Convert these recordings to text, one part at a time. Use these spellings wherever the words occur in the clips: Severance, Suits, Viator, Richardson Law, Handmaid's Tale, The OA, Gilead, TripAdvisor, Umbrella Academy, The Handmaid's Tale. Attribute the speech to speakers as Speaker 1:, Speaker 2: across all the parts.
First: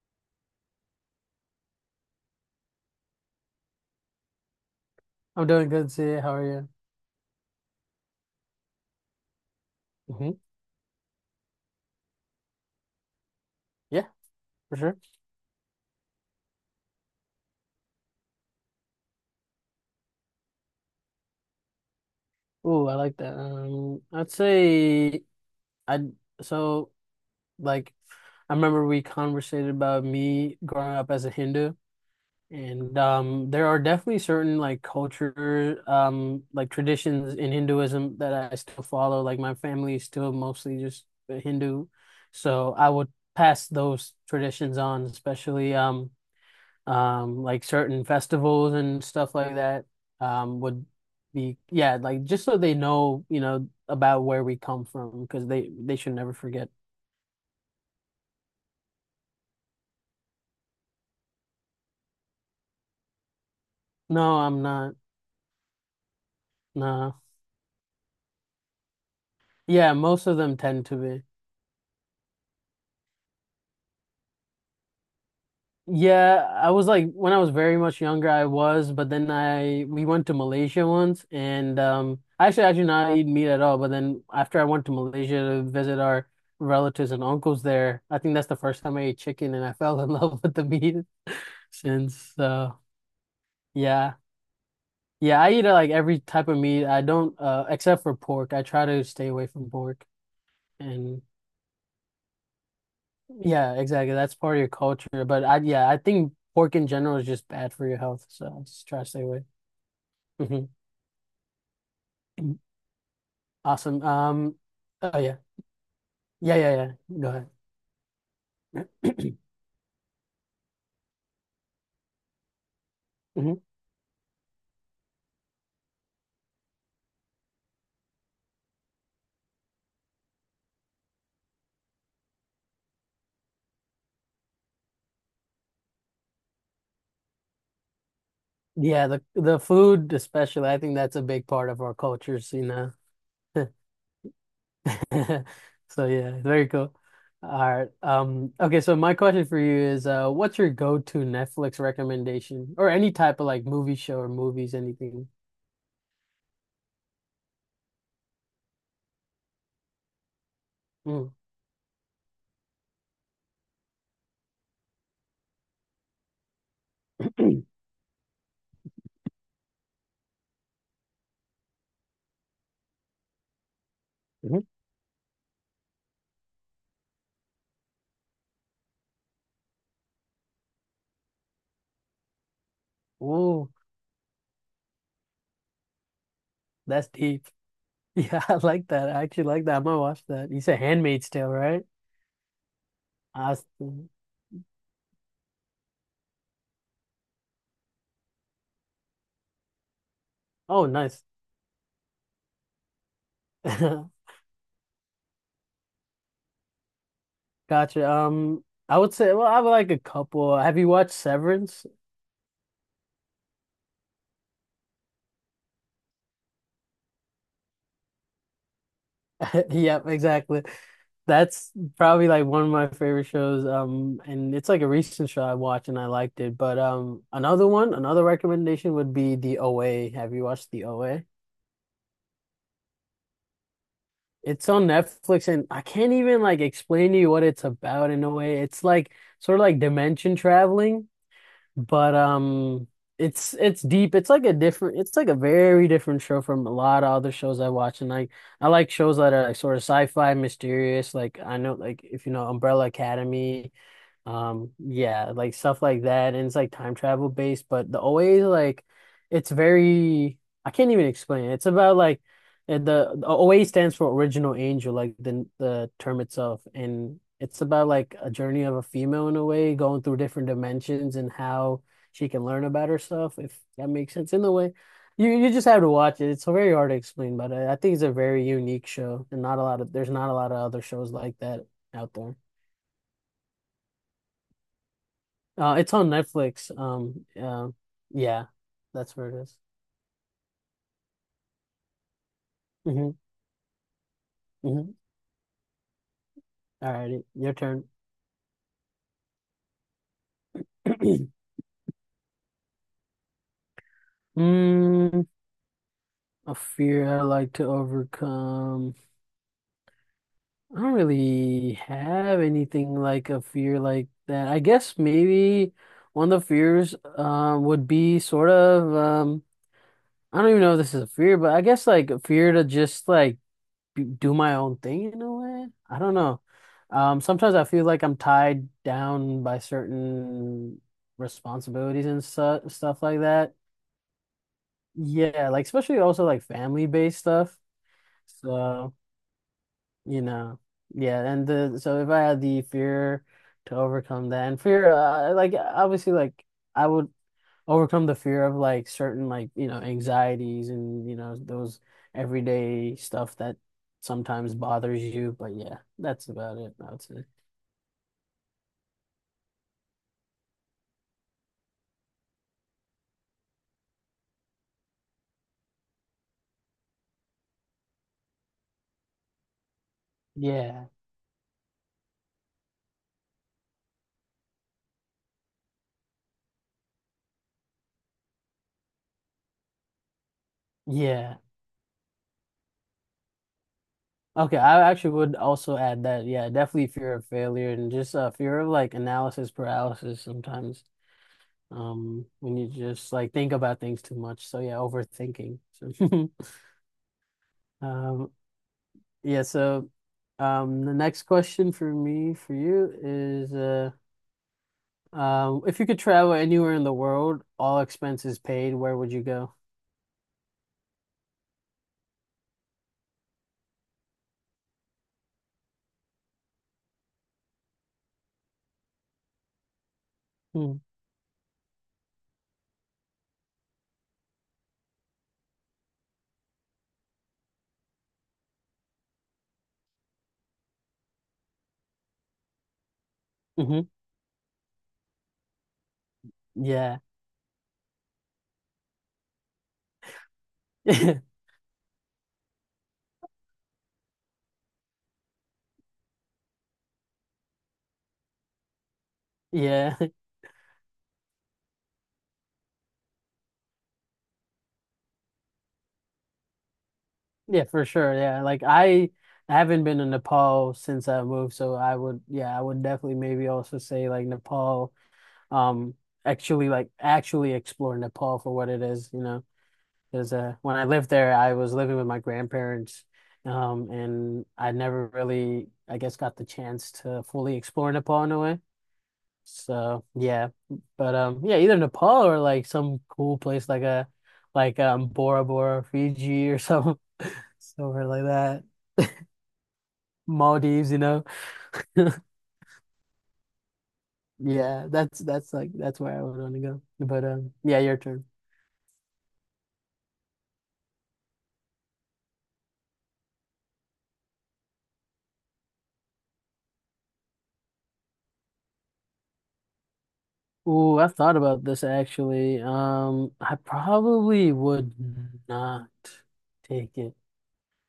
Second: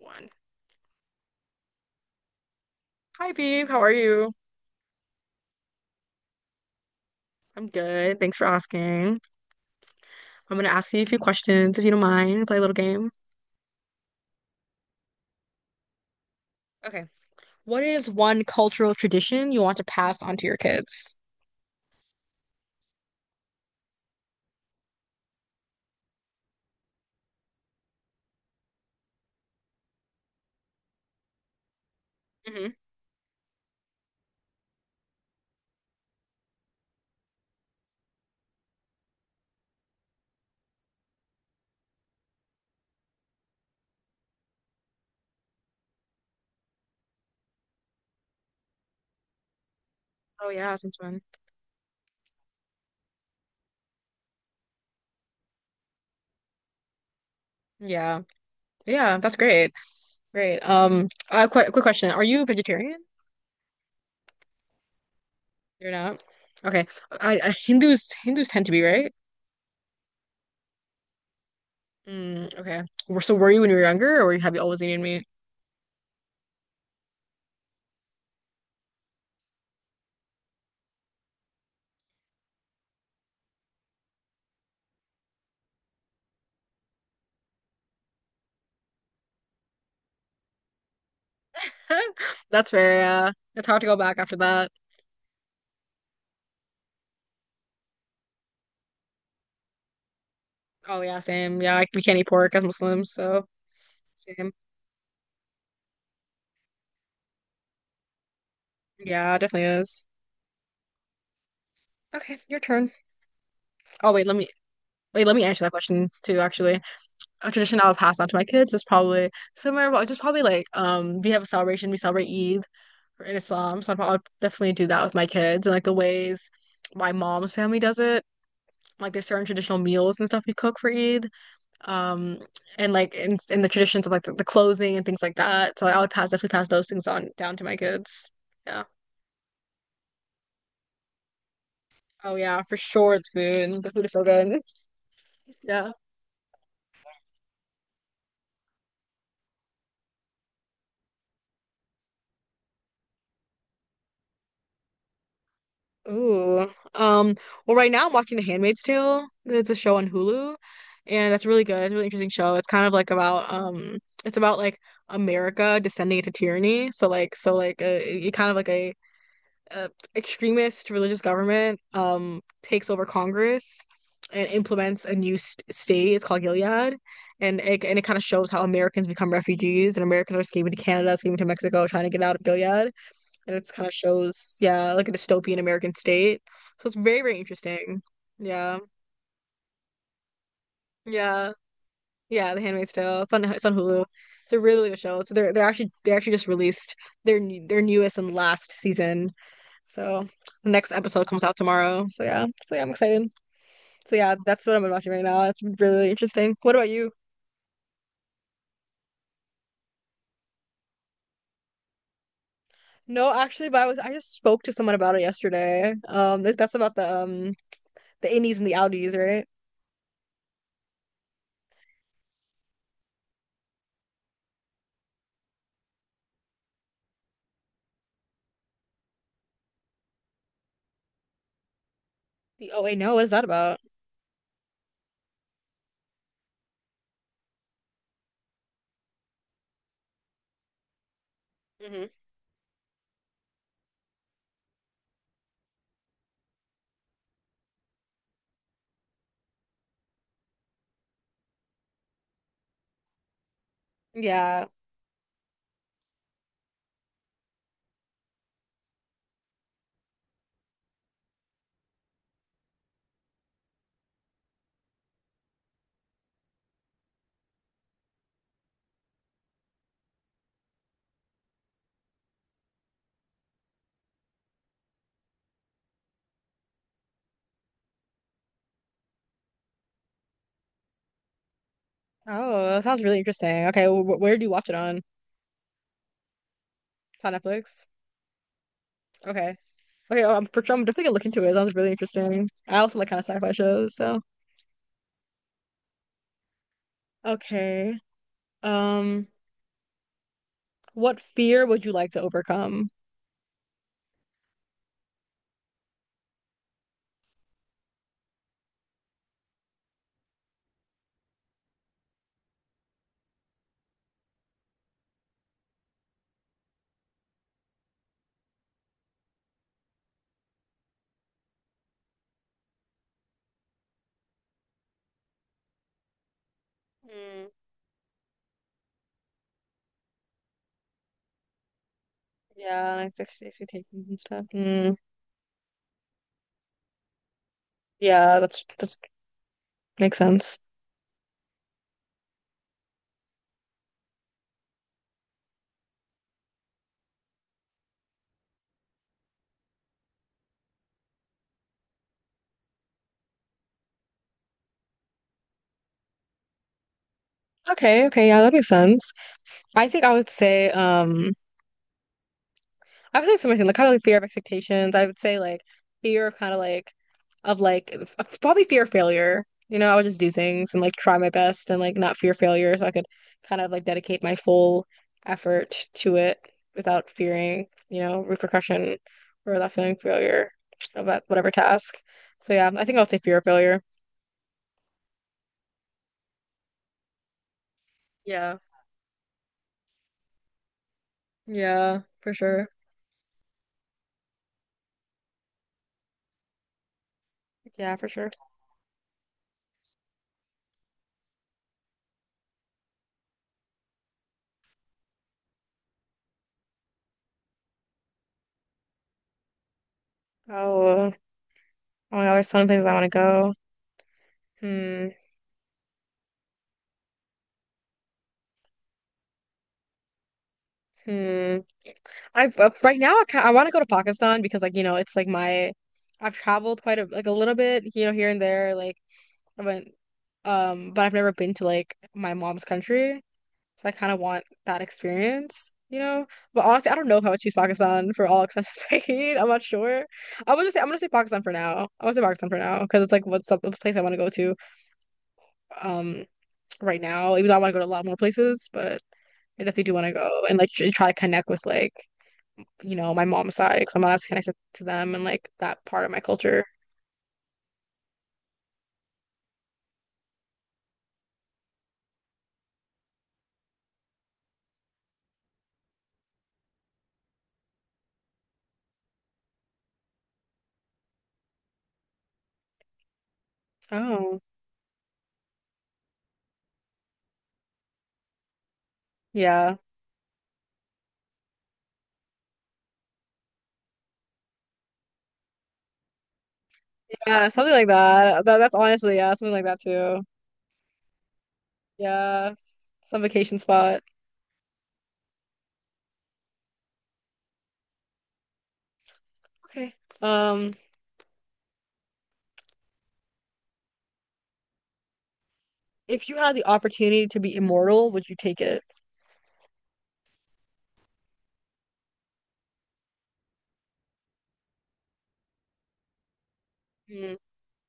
Speaker 1: One. Hi, Beeb. How are you?
Speaker 2: I'm doing good, CA. How are you?
Speaker 1: I'm good. Thanks for asking.
Speaker 2: hmm
Speaker 1: I'm going to ask you a few questions if you don't mind. Play a little game.
Speaker 2: Yeah, for sure.
Speaker 1: Okay. What is one cultural tradition you want to pass on to your kids?
Speaker 2: Ooh, I like that. I'd say I so like I remember we conversated about me growing up as a Hindu,
Speaker 1: hmm
Speaker 2: and there are definitely certain culture, like traditions in Hinduism that I still follow. Like my family is still mostly just Hindu, so I would pass those traditions on, especially, like certain festivals and stuff like that,
Speaker 1: Oh, yeah,
Speaker 2: would
Speaker 1: since when?
Speaker 2: be, yeah, like just so they know, about where we come from, because they should never forget.
Speaker 1: Yeah. Yeah, that's great. Great. Quick question. Are you vegetarian?
Speaker 2: No, I'm not.
Speaker 1: You're not? Okay.
Speaker 2: Nah.
Speaker 1: I Hindus Hindus tend to be, right?
Speaker 2: Yeah, most of them tend to be.
Speaker 1: Mm, okay. So were you when you were younger, or have you always eaten meat?
Speaker 2: Yeah, I was, like when I was very much younger, I was, but then I we went to Malaysia once, and I do not eat meat at all. But then after I went to Malaysia to visit our relatives and uncles there, I think that's the first time I ate chicken, and I fell in love with the meat since.
Speaker 1: That's fair, yeah. It's hard to go
Speaker 2: Yeah,
Speaker 1: back after that.
Speaker 2: yeah, I eat like every type of meat. I don't except for pork. I try to stay away from pork,
Speaker 1: Oh yeah,
Speaker 2: and
Speaker 1: same. Yeah, like, we can't eat pork as Muslims, so
Speaker 2: yeah, exactly. That's
Speaker 1: same.
Speaker 2: part of your culture. But I, yeah, I think pork in general is just bad for your health, so I just try to stay
Speaker 1: Yeah, it
Speaker 2: away.
Speaker 1: definitely is.
Speaker 2: Mm-hmm.
Speaker 1: Okay, your turn.
Speaker 2: Awesome.
Speaker 1: Oh wait, let me
Speaker 2: Oh
Speaker 1: wait, let
Speaker 2: yeah.
Speaker 1: me answer that question too,
Speaker 2: Yeah, yeah,
Speaker 1: actually.
Speaker 2: yeah. Go ahead.
Speaker 1: A tradition I would pass on to my kids is probably similar, but just probably like we have a celebration, we celebrate Eid in
Speaker 2: Mhm.
Speaker 1: Islam, so I'd probably definitely do that with my kids and like the ways my mom's family does it. Like there's certain traditional meals and stuff we cook for Eid. um and like in the traditions of like the clothing and things like that, so I would pass, definitely pass those things on down to my kids, yeah.
Speaker 2: Yeah, the food especially, I think that's a big part of our
Speaker 1: Oh
Speaker 2: cultures,
Speaker 1: yeah,
Speaker 2: you
Speaker 1: for
Speaker 2: know.
Speaker 1: sure. It's food, the food is so good. Yeah.
Speaker 2: So yeah, very cool. All right. Okay, so my question for you is, what's your go-to Netflix recommendation, or any type of like movie show or movies, anything?
Speaker 1: Ooh, um, well, right now I'm watching The Handmaid's Tale. It's a show on Hulu
Speaker 2: Mm.
Speaker 1: and it's really good. It's a really interesting show. It's kind of like about it's about like America descending into tyranny, so it kind of like a uh, extremist religious government takes over Congress and
Speaker 2: Mm-hmm.
Speaker 1: implements a new st state. It's called Gilead, and it, and it kind of shows how Americans become refugees and Americans are escaping to Canada, escaping to Mexico, trying to get out of Gilead, and
Speaker 2: Ooh,
Speaker 1: it's kind of shows, yeah, like a dystopian American state. So it's
Speaker 2: that's
Speaker 1: very, very
Speaker 2: deep.
Speaker 1: interesting.
Speaker 2: Yeah, I
Speaker 1: Yeah,
Speaker 2: like that. I actually like that. I'm gonna watch that. You said Handmaid's Tale,
Speaker 1: yeah,
Speaker 2: right?
Speaker 1: yeah. The Handmaid's Tale. It's on Hulu.
Speaker 2: Awesome.
Speaker 1: It's a really good show. So they're actually they actually just released their their newest and last season. So the
Speaker 2: Oh,
Speaker 1: next
Speaker 2: nice.
Speaker 1: episode comes out tomorrow. So yeah, so yeah, I'm excited. So yeah, that's what I'm watching right now. It's really interesting. What about you?
Speaker 2: Gotcha. I would say, well, I would like a couple. Have you watched Severance?
Speaker 1: No, actually, but I was I just spoke to someone about it yesterday. That's about the the innies and the outies, right?
Speaker 2: Yep, exactly. That's probably like one of my favorite shows. And it's like a recent show I watched and I liked it. But another one, another recommendation would be The OA. Have you watched The OA?
Speaker 1: No, what is that about?
Speaker 2: It's on Netflix and I can't even like explain to you what it's about in a way. It's like sort of like dimension traveling.
Speaker 1: hmm
Speaker 2: But it's deep. It's like a different it's like a very different show from a lot of other shows I watch. And like I like shows that are like sort of sci-fi mysterious. Like I know, like if you know Umbrella Academy,
Speaker 1: Yeah.
Speaker 2: yeah, like stuff like that, and it's like time travel based, but the OA, like it's very, I can't even explain it. It's about like the OA stands for original angel, like the term itself, and it's about like a journey of a female in a way, going through different dimensions and how she can learn about herself, if that makes sense in a way. You just have to watch it. It's very hard to explain, but I think it's a very unique show, and not a lot of there's not a lot of other shows like that out there.
Speaker 1: Oh, that sounds really interesting. Okay, wh where do you watch it on?
Speaker 2: It's on Netflix.
Speaker 1: It's on Netflix.
Speaker 2: Yeah, that's where it
Speaker 1: Okay.
Speaker 2: is.
Speaker 1: Okay, oh, I'm for sure, I'm definitely gonna look into it. It sounds really interesting. I also like
Speaker 2: Mm-hmm,
Speaker 1: kind of sci-fi shows, so.
Speaker 2: mm-hmm. All righty, your turn.
Speaker 1: Okay. Um, what fear would you like to overcome?
Speaker 2: Mm, a fear I like to overcome. I don't really have anything like a fear like that. I guess maybe one of the fears would be sort of I don't even know if this is a fear, but I guess like a fear to just like do my own thing in a way. I don't know. Sometimes I feel like I'm tied down by certain responsibilities and su
Speaker 1: Yeah,
Speaker 2: stuff
Speaker 1: like
Speaker 2: like
Speaker 1: the
Speaker 2: that.
Speaker 1: safety taping and stuff. Mm,
Speaker 2: Yeah, like especially also like family-based stuff.
Speaker 1: yeah, that's
Speaker 2: So,
Speaker 1: that's makes
Speaker 2: you know,
Speaker 1: sense.
Speaker 2: yeah, and the so if I had the fear to overcome that like obviously like I would overcome the fear of like certain, like you know, anxieties and you know, those everyday stuff that sometimes bothers you, but yeah, that's about it, I would say.
Speaker 1: Okay, okay, yeah, that makes sense. I think I would say similar thing, like kind of like fear of expectations. I would say like fear of of like probably fear of failure. You know, I would just do things and
Speaker 2: Yeah,
Speaker 1: like try my best and like not fear failure, so I could kind of like dedicate my full effort to it without fearing, you know, repercussion or without feeling failure about
Speaker 2: yeah,
Speaker 1: whatever task. So yeah, I think I would say fear of failure.
Speaker 2: okay, I actually would also add that, yeah, definitely fear of failure and just
Speaker 1: Yeah.
Speaker 2: fear of like analysis paralysis sometimes,
Speaker 1: Yeah, for
Speaker 2: when you
Speaker 1: sure.
Speaker 2: just like think about things too much, so yeah, overthinking so.
Speaker 1: Yeah, for sure.
Speaker 2: um yeah so the next question for me for you is if you could travel anywhere in the world, all expenses paid, where would you go?
Speaker 1: Oh, oh my God, there's so many places I want to go. Hmm, hmm. I've right now I, ki- I want to go to Pakistan because like you know it's like my I've traveled quite a like a little bit, you know, here and there, like I went, um, but I've never been to like my mom's country,
Speaker 2: Mm-hmm.
Speaker 1: so I kind of want that experience, you know. But honestly, I
Speaker 2: Yeah.
Speaker 1: don't know if I would choose Pakistan for all expenses paid, I'm not sure. I would just say I'm gonna say Pakistan for now I would say Pakistan for now because it's like what's up the place I want to go to, um, right now, even though I want to go to a lot more places. But I definitely do
Speaker 2: Yeah.
Speaker 1: want to go and like try to connect with, like, you know, my mom's side, because I'm not as connected to them and like that part of my culture.
Speaker 2: Yeah, for sure. Yeah. Like I haven't been to Nepal since I moved, so I would, yeah, I would definitely maybe also say like Nepal, um, actually explore Nepal for what it is, you know. Because when I lived there, I was living with my grandparents,
Speaker 1: Oh,
Speaker 2: and I never really, I guess, got the chance to fully explore Nepal in a way.
Speaker 1: yeah.
Speaker 2: So yeah, but yeah, either Nepal or like some cool place, like Bora Bora, Fiji or some
Speaker 1: Yeah, something like
Speaker 2: somewhere like
Speaker 1: that. That
Speaker 2: that,
Speaker 1: that's honestly, yeah, something like that too.
Speaker 2: Maldives, you know.
Speaker 1: Yeah, some vacation spot.
Speaker 2: Yeah, that's like that's where I would want to go. But yeah, your turn.
Speaker 1: Okay. Um, if you had the opportunity to be immortal, would you take it?
Speaker 2: Ooh, I've thought about this actually. I probably would not take it,
Speaker 1: Mm,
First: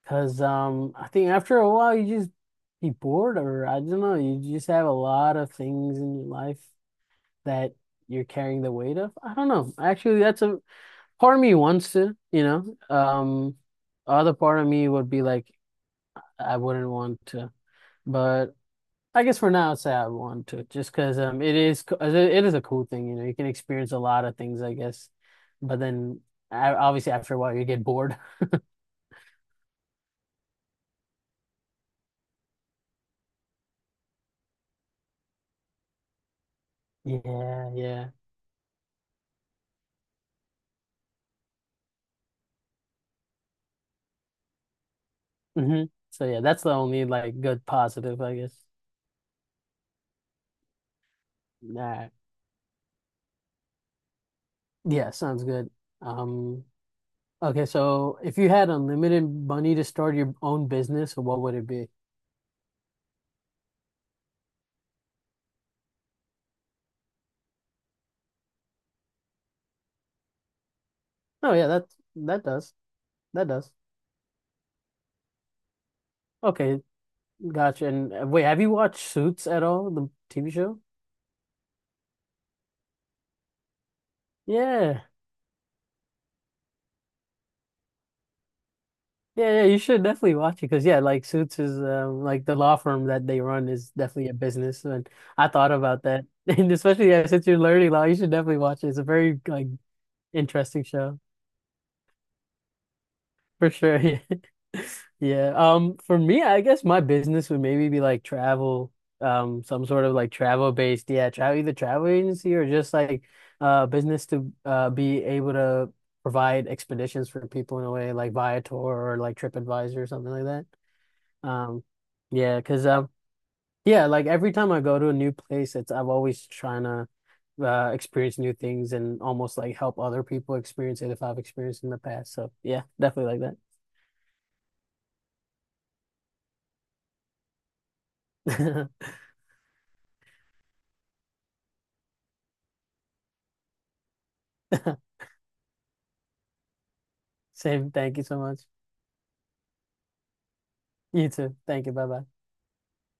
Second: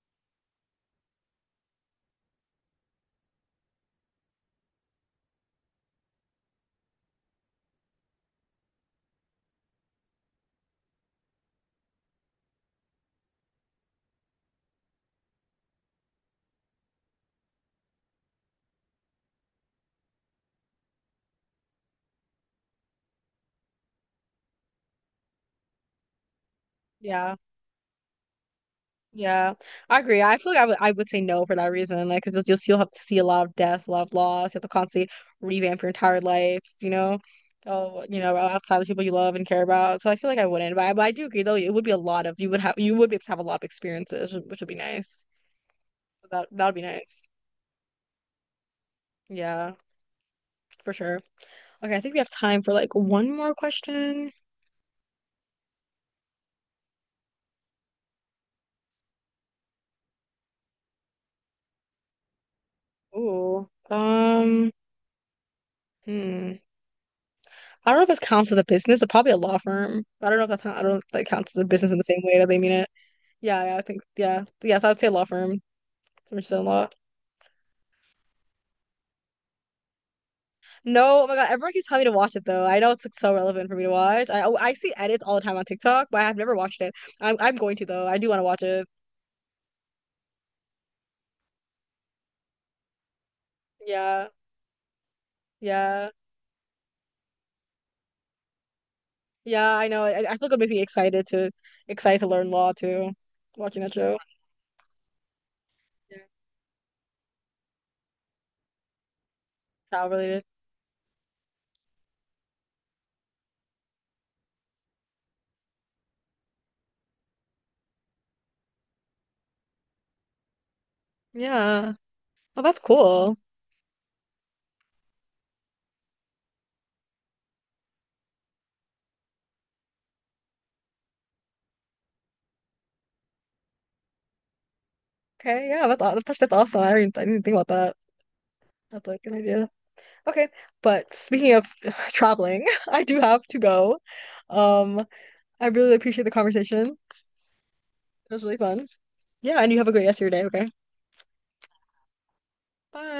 Speaker 2: because I think after a while you just be bored, or I don't know, you just have a lot of things in your life that you're carrying the weight of. I don't know. Actually, that's a, part of me wants to, you know. Other part of me would be like, I wouldn't want to, but I guess for now, I'd say I want to, just because it it is a cool thing, you know. You can experience a lot of things, I guess, but then obviously after
Speaker 1: yeah.
Speaker 2: a while you get bored.
Speaker 1: Yeah, I agree. I feel like I would say no for that reason. Like, because you'll have to see a lot of death, a lot of loss. You have to constantly revamp your entire life, you know,
Speaker 2: Yeah,
Speaker 1: oh,
Speaker 2: yeah.
Speaker 1: you know, outside of the people you love and care about. So I feel like I wouldn't. But but I do agree though. It would be a lot of, you would have, you would be able to have a lot of experiences, which would be nice.
Speaker 2: hmm So yeah,
Speaker 1: That
Speaker 2: that's
Speaker 1: that
Speaker 2: the
Speaker 1: would be
Speaker 2: only
Speaker 1: nice.
Speaker 2: like good positive, I guess.
Speaker 1: Yeah, for sure. Okay, I
Speaker 2: That
Speaker 1: think we have time for like one more question.
Speaker 2: Yeah, sounds good. Um, Okay, so if you had unlimited money to start your own business, what would it be?
Speaker 1: Ooh. Hmm. I don't know if this counts as a business. It's probably a law firm. But I don't know if that's how, I don't know if that
Speaker 2: Oh
Speaker 1: counts as a
Speaker 2: yeah, that
Speaker 1: business in the same way
Speaker 2: that
Speaker 1: that they mean
Speaker 2: does.
Speaker 1: it.
Speaker 2: That
Speaker 1: Yeah,
Speaker 2: does.
Speaker 1: yeah, I think yeah. Yes, I would say law firm. Richardson
Speaker 2: Okay,
Speaker 1: Law.
Speaker 2: gotcha. And wait, have you watched Suits at all, the TV show?
Speaker 1: No, oh my God, everyone keeps telling me to watch it though. I know it's like so relevant for me to watch. I, oh, I see
Speaker 2: Yeah.
Speaker 1: edits all the time on TikTok, but I have never watched it. I'm going to though. I do want to watch it.
Speaker 2: Yeah, yeah, you should definitely watch it, because yeah, like Suits is like the law firm that they run is
Speaker 1: Yeah,
Speaker 2: definitely a business, and I thought about
Speaker 1: yeah,
Speaker 2: that. And especially yeah, since you're learning law, you should definitely watch it. It's a very like
Speaker 1: yeah. I know. I feel like it would make me
Speaker 2: interesting show.
Speaker 1: excited to learn law too.
Speaker 2: For
Speaker 1: Watching that
Speaker 2: sure.
Speaker 1: show.
Speaker 2: Yeah. Yeah. For
Speaker 1: Yeah.
Speaker 2: me, I guess my business would maybe be like travel, some sort
Speaker 1: Child
Speaker 2: of like
Speaker 1: related.
Speaker 2: travel based, yeah, travel, either travel agency or just like business to be able to provide expeditions for people in a way, like Viator or like TripAdvisor or something like that. Um,
Speaker 1: Yeah.
Speaker 2: yeah,
Speaker 1: Oh, that's
Speaker 2: 'cause
Speaker 1: cool.
Speaker 2: yeah, like every time I go to a new place, it's I'm always trying to experience new things and almost like help other people experience it if I've experienced in the past. So yeah, definitely like that.
Speaker 1: Okay. Yeah, that's that's awesome. I didn't think about that. That's like an idea. Okay, but speaking of traveling, I do have to go. Um, I really appreciate the conversation.
Speaker 2: Same. Thank you
Speaker 1: It
Speaker 2: so
Speaker 1: was really
Speaker 2: much.
Speaker 1: fun. Yeah, and you have a great rest of your day, okay?
Speaker 2: You too. Thank you. Bye bye.
Speaker 1: Bye.